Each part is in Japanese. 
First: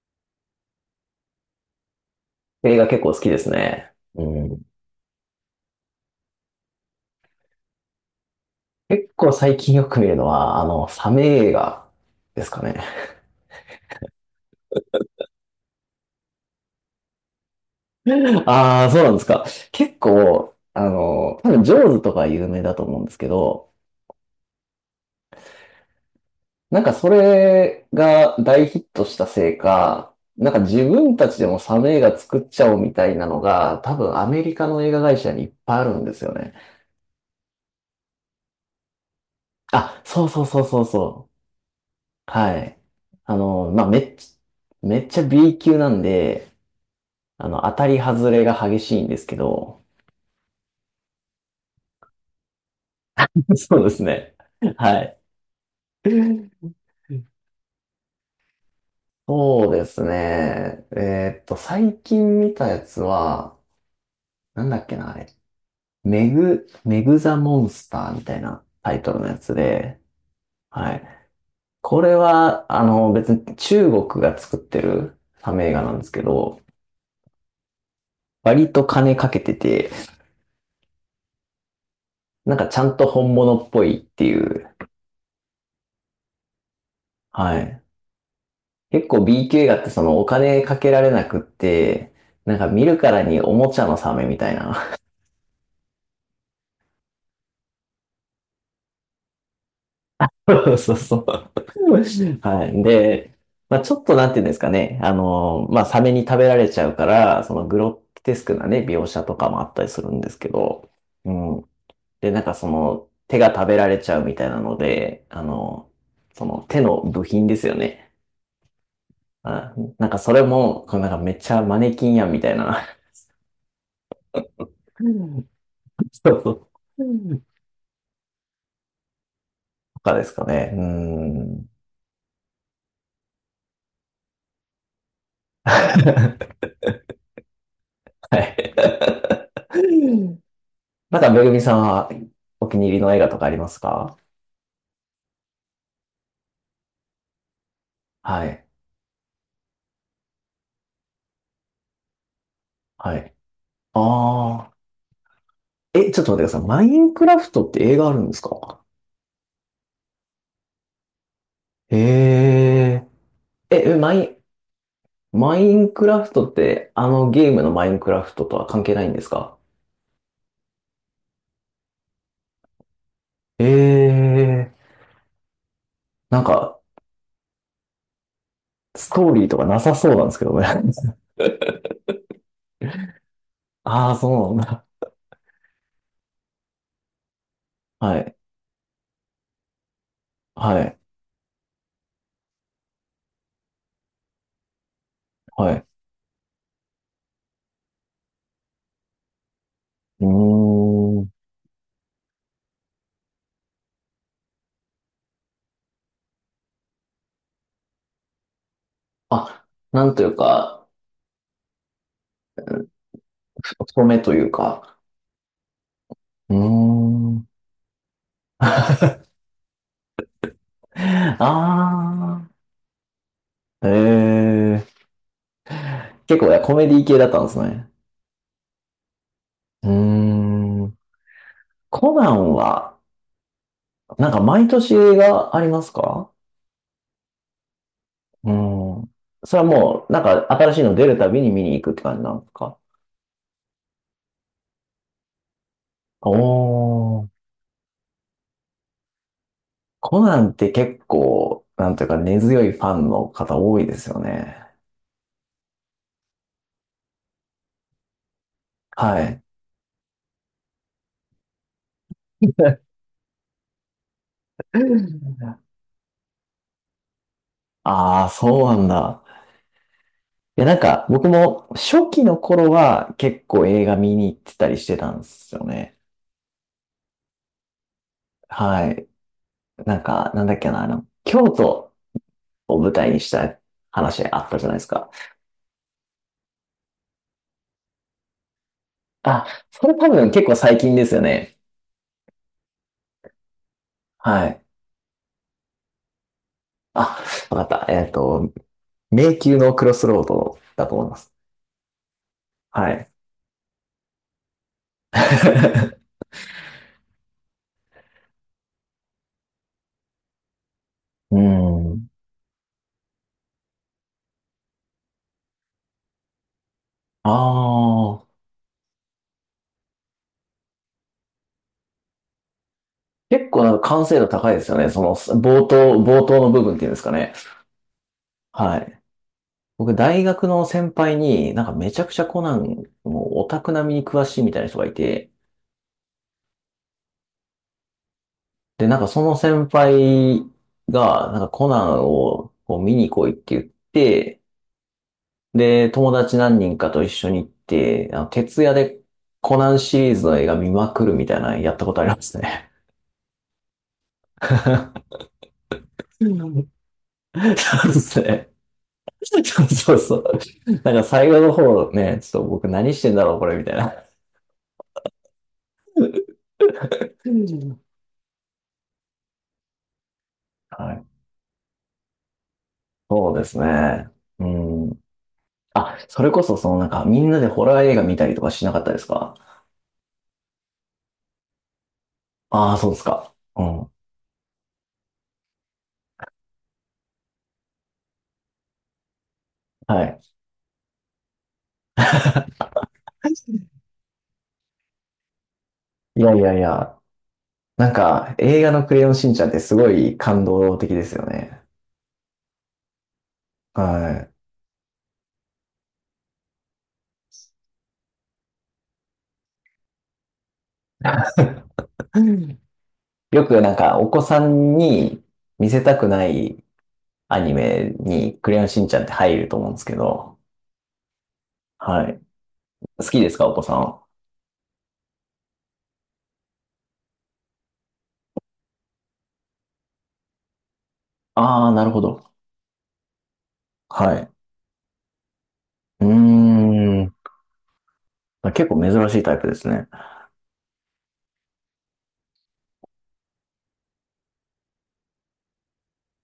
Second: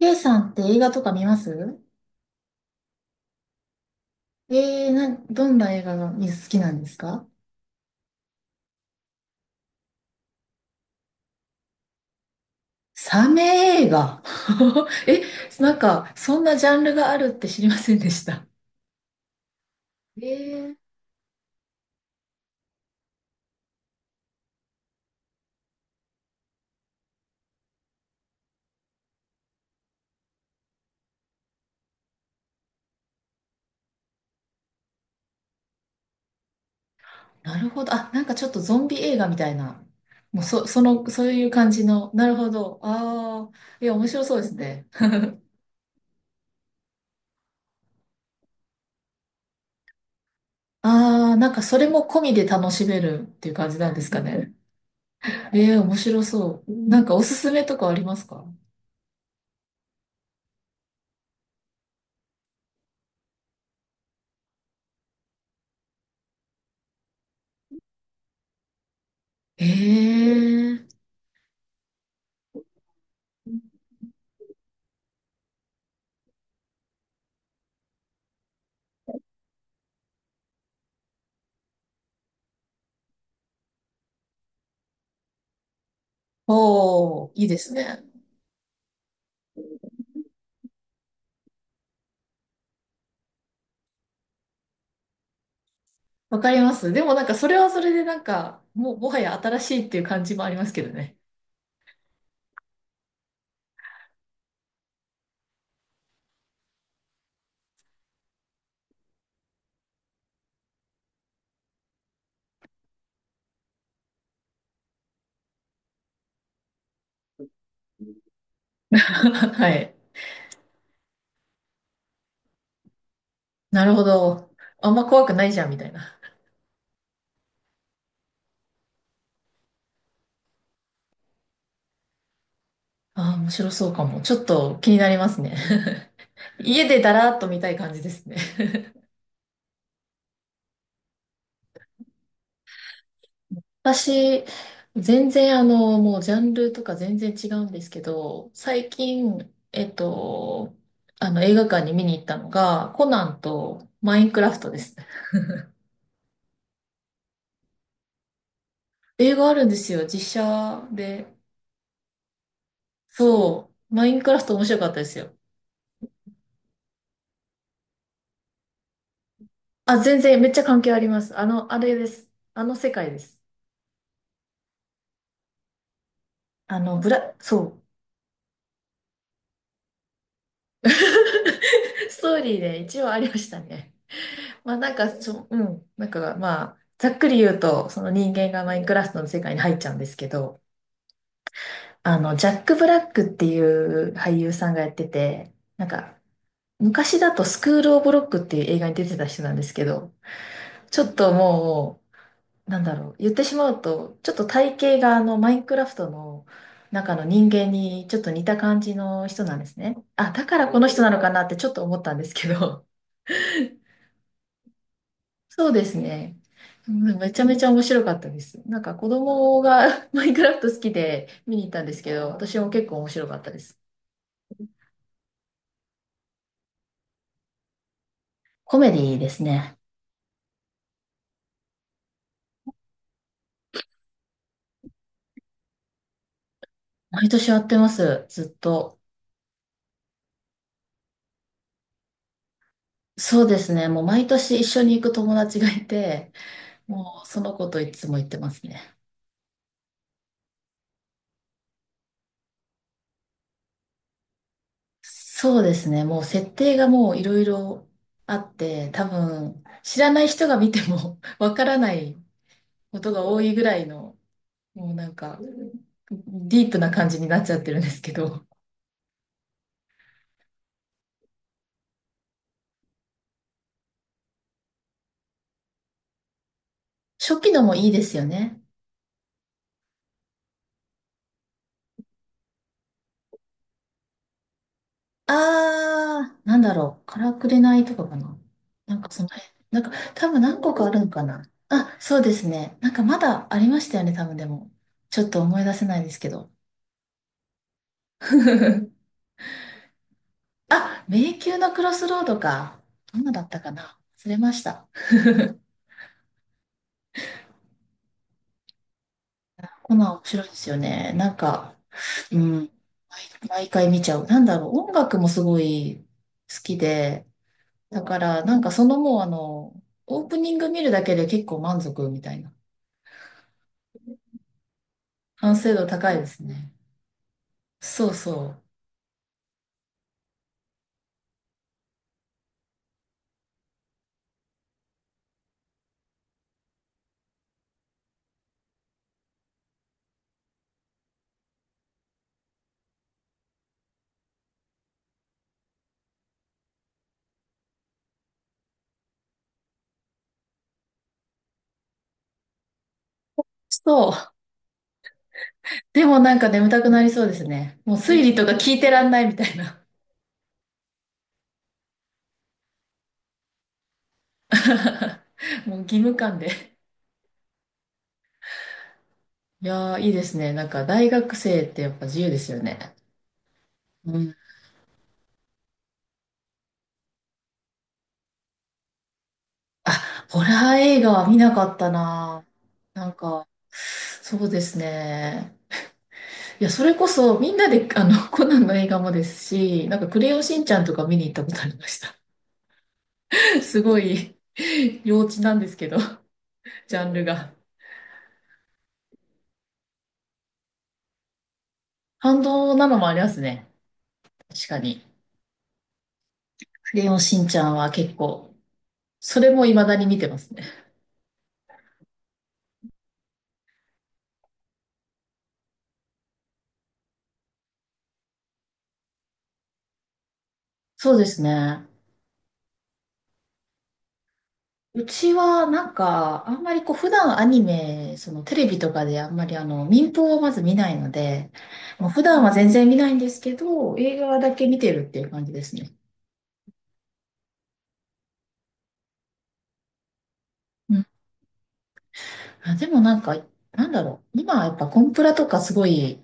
K さんって映画とか見ます？映画結構好きですね。うん。どんな映画が好きなんですか？結構最近よく見るのは、サメ映画ですかね。サメ映画。 え、そんなジャンルがあるって知りませんでし た。ああ、そうなんですか。結え構、ー、多分、ジョーズとか有名だと思うんですけど、なんかそれが大ヒットしたせいか、なんか自分たちでもサメ映画作っちゃおうみたいなのが、多分アメリカの映画会社にいっぱいあるんですよね。なるほど。あ、なんかちょっとゾンビ映画みたいな。あ、そうもそううそうそ、そそうの、そそういう感じの。なう。るほはど。い。ああ、まあ、いや、面白そうですね。めっちゃ B 級なんで、当たり外れが激しいんですけど、ああ、なんかそれも込みで楽しめるっていう 感じそうでなんですすかね。ね。はい。えー、面白そう。なんかおすすめとかありますか？そうですね。最近見たやつは、なんだっけな、あれ。メグザモンスターみたいなタイトルのやつえで、えー、はい。これは、別に中国が作ってるサメ映画なんですけど、割と金かけてて、なんかちゃんと本物っぽいっていう、おー、いいはですい。ね。結構 BQ 画ってそのお金かけられなくって、なんか見るからにおもちゃのサメみたいな。わかります。でもなんかそれはそれでなんか、もうもはや新しいっていう感じもあります けどそうそね。う。はい。で、まあちょっとなんていうんですかね。まあサメに食べられちゃうから、そのグロテスクなね、描写とかもあったりするんですけど、うん。で、なんかその手が食べられちゃうみたいなので、その手の部品ですよね。はあ、い。なんかそれも、こうなんかめっちゃマネキンやんみたいな。なるほど。あんま 怖くないじゃんみたいな。そうそう。かですかね。うーん。ああ、面白そうかも。ちょっと気になりますね。家でだらーっと見たい感じですね。はい。なんか、めぐみさんはお気に入りの映画とかありますか？私、全然あの、もうジャンルとか全然違うんですけはど、い。最近、あの映画館に見に行ったのが、コはナい。ンとマインクラフあトあ。ですね。え、ちょっと待ってください。マインクラフトって映画あるんですか？映画あるんですよ、実写で。へえ。そう、え、マイマインクラフト面白かったですよ。ン、マインクラフトって、あのゲームのマインクラフトとは関係ないんですか？あ、全然めっちゃ関係あります。あの、あれです。あの世界です。ええ。なんか、そう。ストーリーとかなさそうなんですけどね。ストーリーで一応ありました ね。ああ、そうなんまあだ。なんか、そう、うん。なんかまあ、ざっくり言うと、そのは人い。間がマインクラフトの世界に入っちゃうんですけど、はい。あの、ジャック・ブラックっていう俳優さんがやってて、はい。なんか、昔だとスクール・オブ・ロックっていう映画に出てた人なんですけど、うちょっーん。ともう、なんだろう、言ってしまうと、ちょっと体型があのマインクラフトの中の人間にちょっと似た感じの人なんであ、すね。なんといあ、うだからこか、の人なのかなってちょっと思ったんですけど、ふ太めというか。そうですね。うーうん、めちゃん。めちゃ面白かった です。なんかあ子供が マインクラフト好きで見に行ったんですけど、私も結構面白かったです。あ。ええ、結構ね、コメディ系だったんですね。コメディですね。うーん。コナンは、なんか毎年映画ありますか？毎年やってます、うずっと。ん。それはもう、なんか新しいの出るたびに見に行くって感じなんですか？そうですね。もう毎年一緒に行く友達がいて、もおうそー。の子といつも行ってますね。コナンって結構、なんというか根強いファンの方多いですよね。そうですね。もう設定がもういろいろあって、多はい。分知らない人が見ても わからないことが多いぐらいの、もうなんか ディープな感じになっちゃってるんですけああ、ど。そうなんだ。いや、なんか、僕も初期の頃は結構映画見に行ってたりしてたんですよね。初期のもいいですよね。はい。なんか、なんだっけな、あの、京都を舞台にした話あったじゃないですか。あー、なんだろう。からくれないとかかな。なんかそのあ、辺。なんそかれ多多分分結構何個最かあ近るでのすよかな。ね。あ、そうですね。なんかまだありましたよね、多分ではい。も。ちょっと思い出せないですけど。あ、わかった。迷宮のクロスロードだとあ、思います。迷宮のクロスロードか。はい。どんなだったかな、忘れました。こナン面白いですよね。なうんか、ん。うん、毎回見ちゃう。なんだろう、音楽もすごい好きで、あだかあ。らなんかそのもうあの、オープニング見るだけで結構満足みたいな。結構なんか完成度高いですよね。その、完成度高い冒で頭すの部ね。分っていうんですかね。そうそう。はい。僕、大学の先輩に、なんかめちゃくちゃコナン、もうオタク並みに詳しいみたいな人がいて、で、なんかその先輩が、なんかコナンをこう見に来いって言って、で、友達何人かと一緒に行って、徹夜でコナンシリーズの映画見まくるみたいなのやったことありますね。そう。でもなんか眠 たくなりそうですね。そうもうで推す理とね。か聞いてらんないみそたいうな。そうそう。なんか最後の方ね、ちょっと僕何してんだろう、これみたいな。もう義務感で。うん。いやー、いいですね。なんかはい。大学生ってやっぱ自由ですよね。そうですね。うん。うん。あ、それこそ、そのなんか、みんなでホラー映画見たりとかしなかったですか？あ、ホラー映画は見なかったな。ああー、そうですなんか。か、うん。そうですね。いや、それこそみんなで、あの、コナンの映画もですし、なんはかクい。レヨンしんちゃんとか見に行ったことありました。すごい、幼稚なんですけど、いやいやいジや、ャンルが。なんか、映画のクレヨンしんちゃんってすごい感動的ですよね。反動なのもありますね。はい。確かに。クレヨンしんちゃんは結構、それも未だに見てますね。よくなんか、お子さんに見せたくないアニメにクレヨンしんちゃんって入ると思うんですけど、そうですね。はい。好きですか、お子さんは。うちはなんか、あんまりこう、普段アニメ、そのテレビとかであんまりあの、民放をまず見ないので、ああ、なるほもう普ど。段は全然見ないんですけど、は映い。画だけ見てるっていう感じですね。うーん。結構珍しいタイプですね。うん。あ、でもなんか、なんだろう。今はやっぱコンプラとかすごい、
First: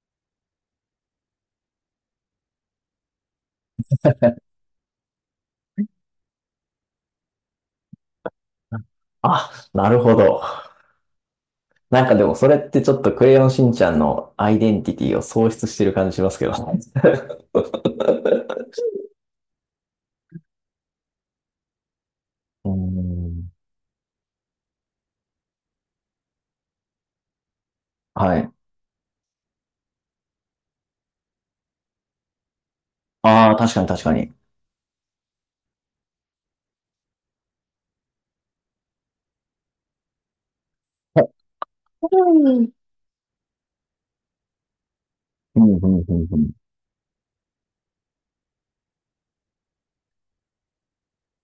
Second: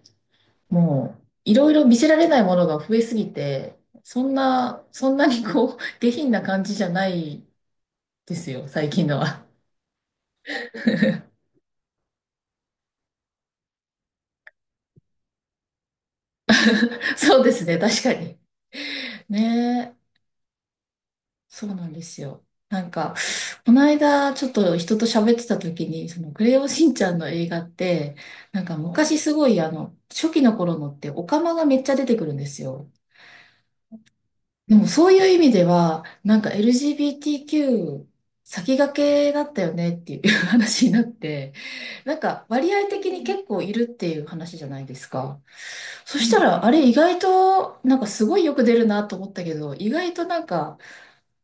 もう、いろいろ見せられないものが増えすぎて、そんなにこう、下品な感じじゃないですよ、最近のは。あ、なるほど。なんかでもそれってちょっとクレヨンしんちゃんのアイデンティティを喪失してる感じしますけどね。そうですね、確かに。ね、そうなんですよ。うーなんか、ん。この間、ちょっと人と喋ってた時に、その、クレヨンしんちゃんの映画って、はい。なんか昔すごい、あの、初期の頃のって、オカマがめっちゃ出てくるんですよ。ああ、確かに確かに。でも、そういう意味では、なんか LGBTQ 先駆けだったよねっていう 話になっはい。て、なんか、うん割合的に結構いるっていう話じゃないですか。うんうんうそんしうたん。ら、あれ意外と、なんかすごいよく出るなと思ったけど、意外となんか、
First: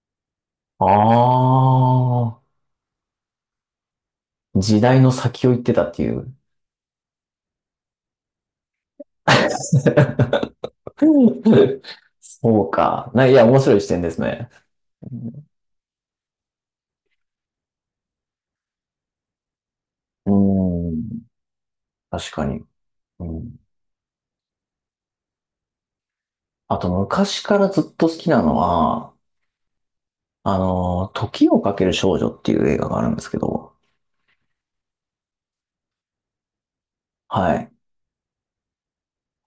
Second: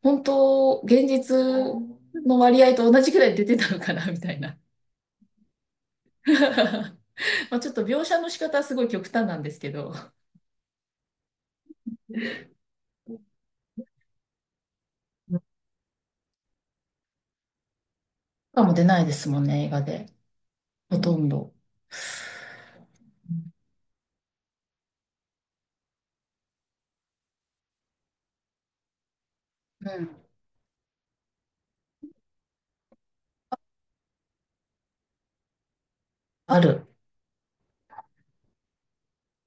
本当、現実のあ割合と同じくらい出てたのかな、みたいな。あ、時代の先を行ってたっていう。まあちょっと描写の仕方はすごい極端なんですけど。うん。そうか。いや、面白い視点ですね。かも出ないですもんね、映画で。うん、うほとん。んど。確かに。うん。あと、昔からずっと好きなのは、うん。時をかける少女っていう映画があるんですけど、ある。はい。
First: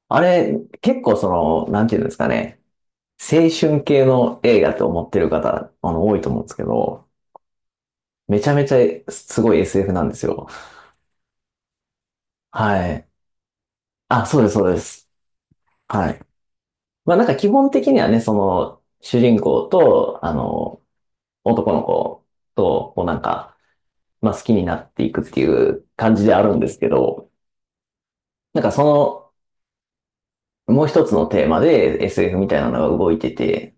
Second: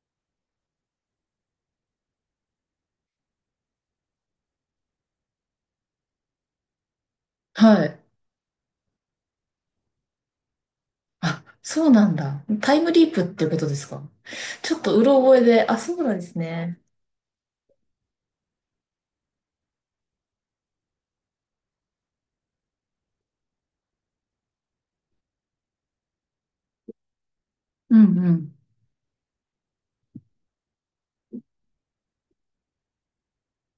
あれ、結構その、なんていうんですかね、青春系の映画と思ってる方、多いと思うんですけど、はい。めちゃめちゃすごい SF なんですよ。あ、そうなんだ。タイはムい。リープっていうことですか？あ、そうです、そうちょでっとうす。ろ覚えで、あ、そうはない。んですね。まあなんか基本的にはね、その、主人公と、男の子と、こうなんか、まあ好きになっていくっていう感じであるんですけど、うんうん。なんかその、もう一つのテーマで SF みたいなのが動いてて、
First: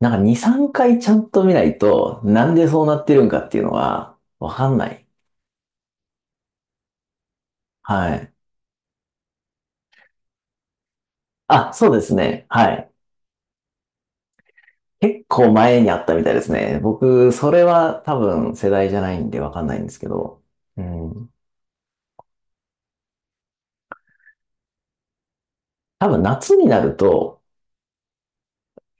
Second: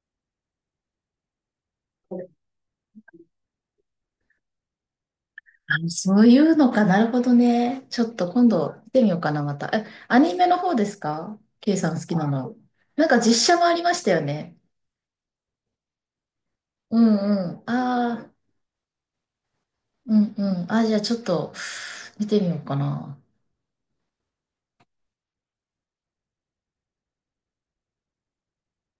なんか2、3回ちゃんと見ないと、なんでそうなってるんかっていうのは、わかんない。あ、そういうのか。なるほどね。ちょっはい。と今度見てみようかな、また。え、アニメの方ですか？ あ、K そさうんで好す、きなね。の。はい。なんか実写もありましたよね。結構前にあったみたいですね。うん僕、そうれん。は多ああ、分世代じゃないんでわかんないんですけうんど、うん。うあ、じゃあちょっん。と見てみようかな。多分夏になると、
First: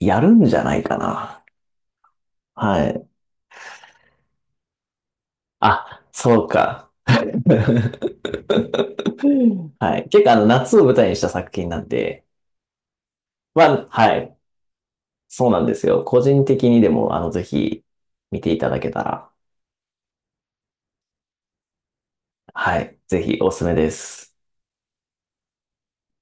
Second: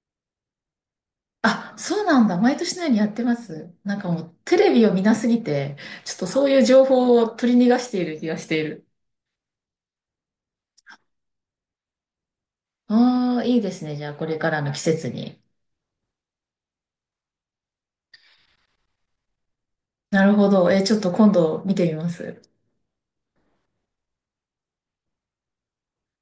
やるんじゃないかな。あ、そうなんだ。毎年のはようにやい。ってます。なんかもうテレビを見なすぎて、あ、ちょっとそそうういう情か。報を取り逃がしている 気がしている。はい。結構あの、夏を舞台にした作品なんで、ああ、いいまですあ、ね。じゃあはこい。れからの季節に。そうなんですよ。個人的にでも、ぜひ見ていただけたら。なるほど。え、ちょっと今度見てみます。はい。ぜひおすすめです。